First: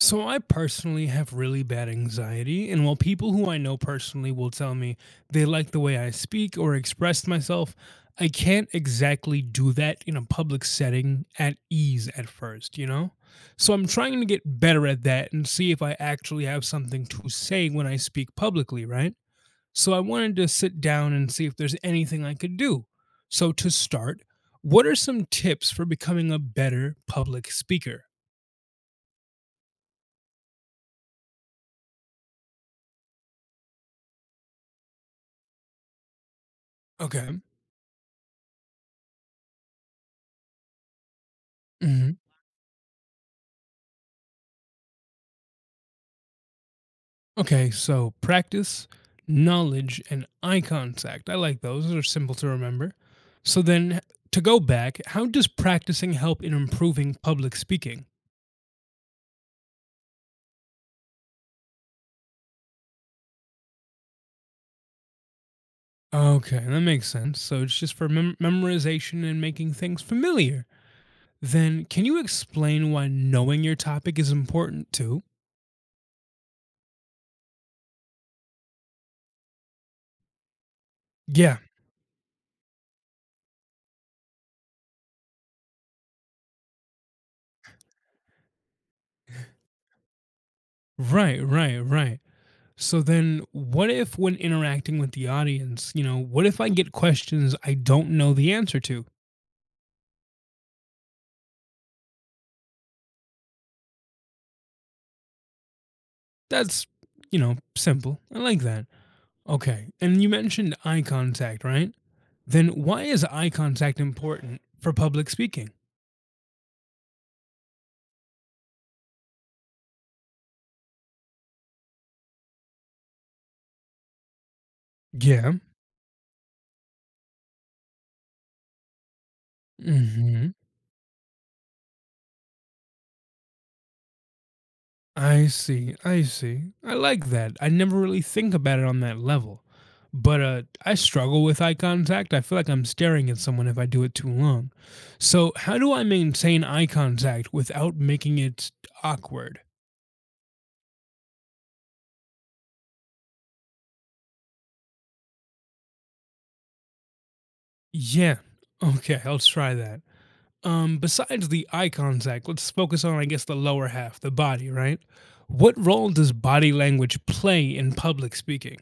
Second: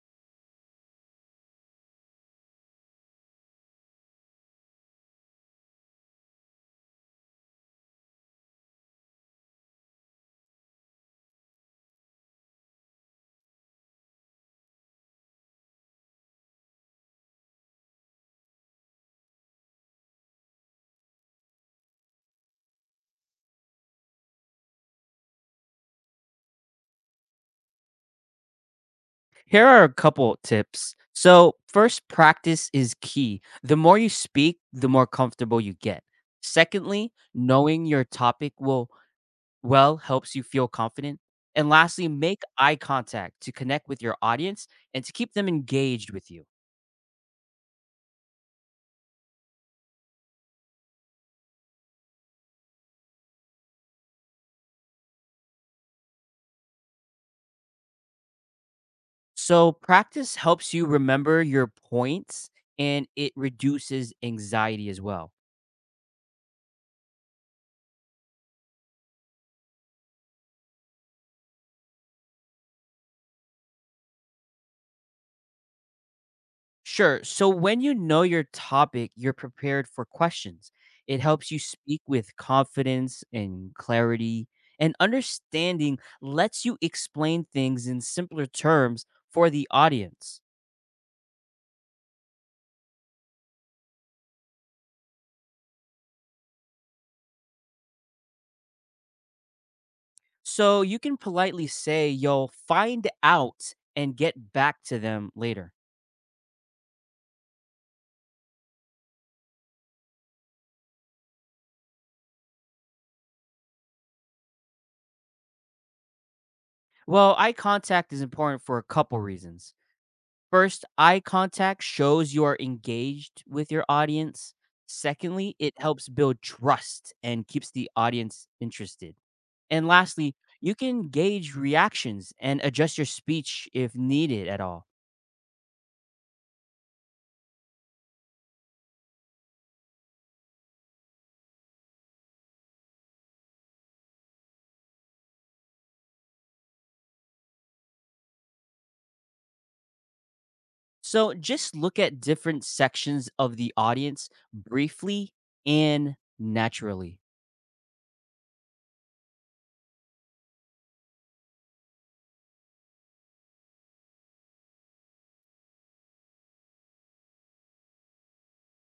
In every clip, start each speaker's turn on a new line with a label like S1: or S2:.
S1: So I personally have really bad anxiety, and while people who I know personally will tell me they like the way I speak or express myself, I can't exactly do that in a public setting at ease at first, you know? So I'm trying to get better at that and see if I actually have something to say when I speak publicly, right? So I wanted to sit down and see if there's anything I could do. So to start, what are some tips for becoming a better public speaker?
S2: Here are a couple tips. So, first, practice is key. The more you speak, the more comfortable you get. Secondly,
S1: Okay.
S2: knowing your topic will well helps you feel confident. And lastly, make eye contact to connect with your audience and to keep them engaged with you.
S1: Okay, so practice, knowledge, and eye contact. I like those. Those are simple to remember. So then, to go back, how does practicing help in improving public speaking?
S2: So, practice helps you remember your points and it reduces anxiety as well.
S1: Okay, that makes sense. So it's just for memorization and making things familiar. Then, can you explain why knowing your topic is important too?
S2: Sure. So when you know your topic, you're prepared for questions. It helps
S1: Yeah,
S2: you speak with confidence and clarity, and understanding lets you explain things in simpler terms for the audience.
S1: right, right, right. So then, what if when interacting with the audience, what if I get questions I don't know the answer to?
S2: So you can politely say you'll find out and get back to them later.
S1: That's, Simple. I like that. Okay. And you mentioned eye contact, right? Then why is eye contact important for public speaking?
S2: Well, eye contact is important for a couple reasons. First, eye contact shows you are engaged with your audience.
S1: Yeah.
S2: Secondly, it helps build trust and keeps the audience interested. And lastly,
S1: hmm
S2: you can gauge reactions and adjust your speech if needed at all.
S1: I see. I see. I like that. I never really think about it on that level. But I struggle with eye contact. I feel like I'm staring at someone if I do it too long. So, how do I maintain eye contact without making it awkward?
S2: So just look at different sections of the audience briefly and naturally.
S1: Yeah. Okay. I'll try that. Besides the eye contact, let's focus on, I guess, the lower half, the body, right? What role does body language play in public speaking?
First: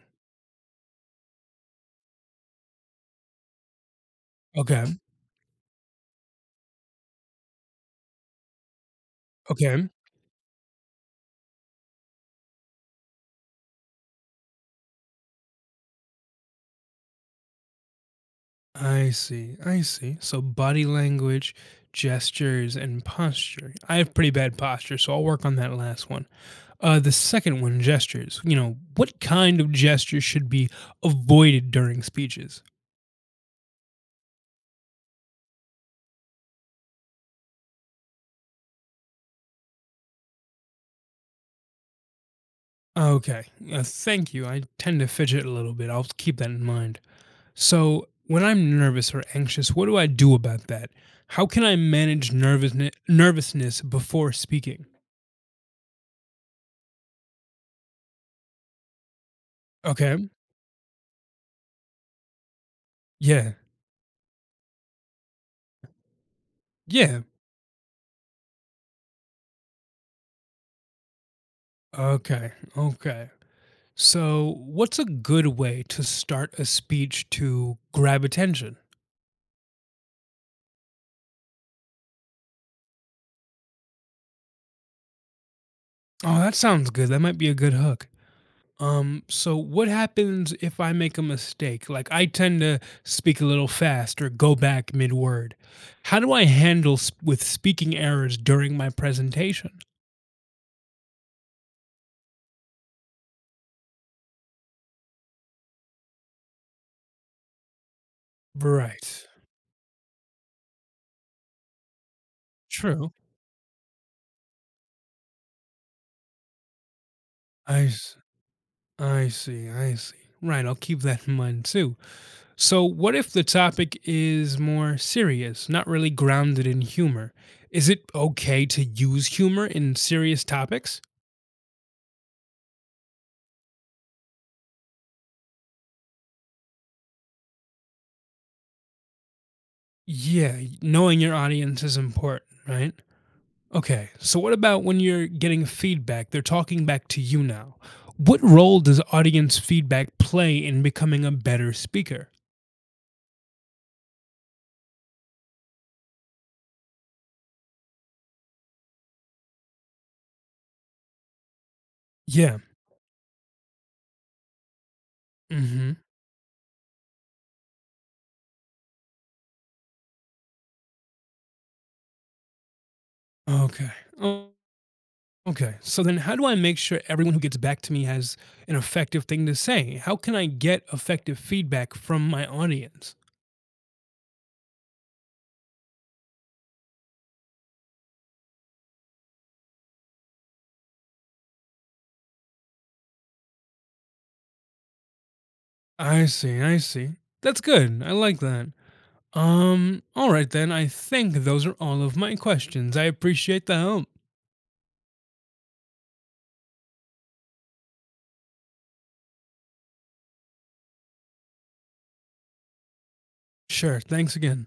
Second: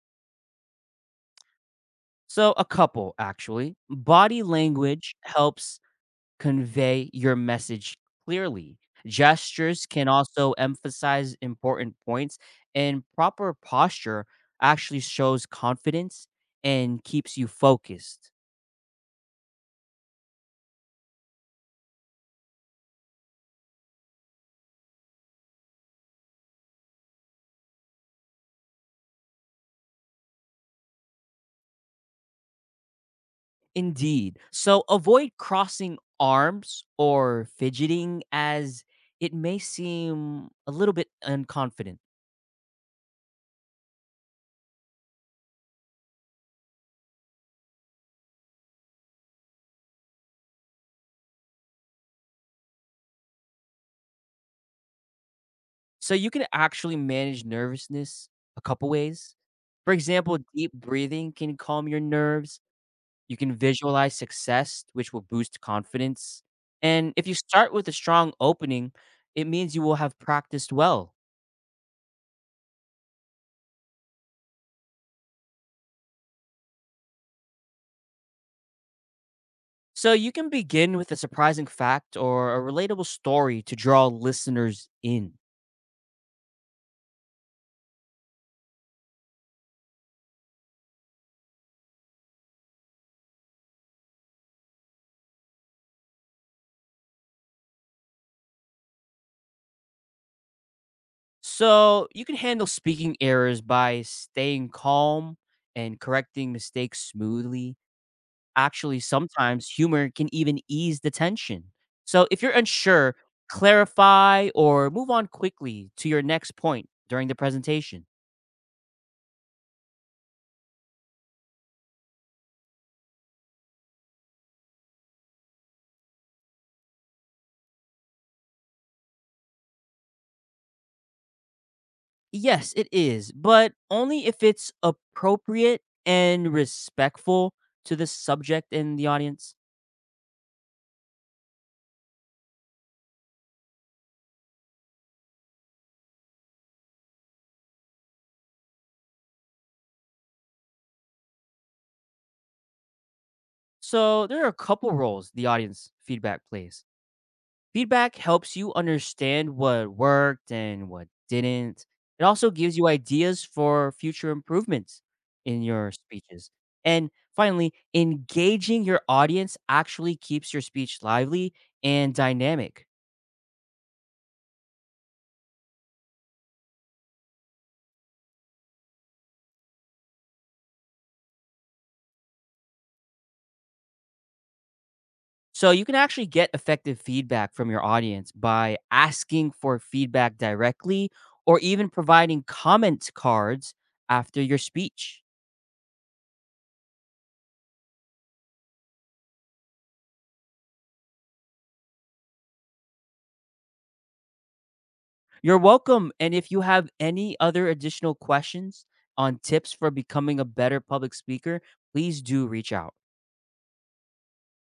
S2: So, a couple actually. Body
S1: Okay,
S2: language helps convey your message clearly. Gestures
S1: okay.
S2: can also emphasize important points, and proper posture actually shows confidence and keeps you focused.
S1: I see, I see. So, body language, gestures, and posture. I have pretty bad posture, so I'll work on that last one. The second one, gestures. You know, what kind of gestures should be avoided during speeches?
S2: Indeed. So avoid crossing arms or fidgeting as it may seem a little bit unconfident.
S1: Okay, thank you. I tend to fidget a little bit. I'll keep that in mind. So, when I'm nervous or anxious, what do I do about that? How can I manage nervousness before speaking?
S2: So you can actually manage nervousness a couple ways. For
S1: Okay.
S2: example, deep breathing can calm your nerves. You
S1: Yeah.
S2: can visualize success, which will boost confidence. And
S1: Yeah.
S2: if you start with a strong opening, it means you will have practiced well.
S1: Okay. Okay. So, what's a good way to start a speech to grab attention?
S2: So you can begin with a surprising fact or a relatable story to draw listeners in.
S1: Oh, that sounds good. That might be a good hook. So what happens if I make a mistake? Like I tend to speak a little fast or go back mid-word. How do I handle with speaking errors during my presentation?
S2: So you can handle speaking errors by staying calm and correcting mistakes smoothly. Actually,
S1: Right.
S2: sometimes humor can even ease the tension. So if you're
S1: True.
S2: unsure, clarify or move on quickly to your next point during the
S1: I
S2: presentation.
S1: s I see, I see. Right, I'll keep that in mind too. So, what if the topic is more serious, not really grounded in humor? Is it okay to use humor in serious topics?
S2: Yes, it is, but only if it's appropriate and respectful to the subject and the audience.
S1: Yeah, knowing your audience is important, right? Okay, so what about when you're getting feedback? They're talking back to you now. What role does audience feedback play in becoming a better speaker?
S2: So there are a couple roles the audience feedback plays. Feedback helps you understand what worked and what didn't. It also
S1: Yeah.
S2: gives you ideas for future improvements in your
S1: Mm
S2: speeches. And finally, engaging your audience actually keeps your speech lively and dynamic.
S1: hmm. Okay. Okay. So then how do I make sure everyone who gets back to me has an effective thing to say? How can I get effective feedback from my audience?
S2: So you can actually get effective feedback from your audience by asking for feedback directly or even providing comment cards after your speech.
S1: I see. I see. That's good. I like that. All right then. I think those are all of my questions. I appreciate the help.
S2: You're welcome. And if you have any other additional questions on tips for becoming a better public speaker, please do reach out.
S1: Sure. Thanks again.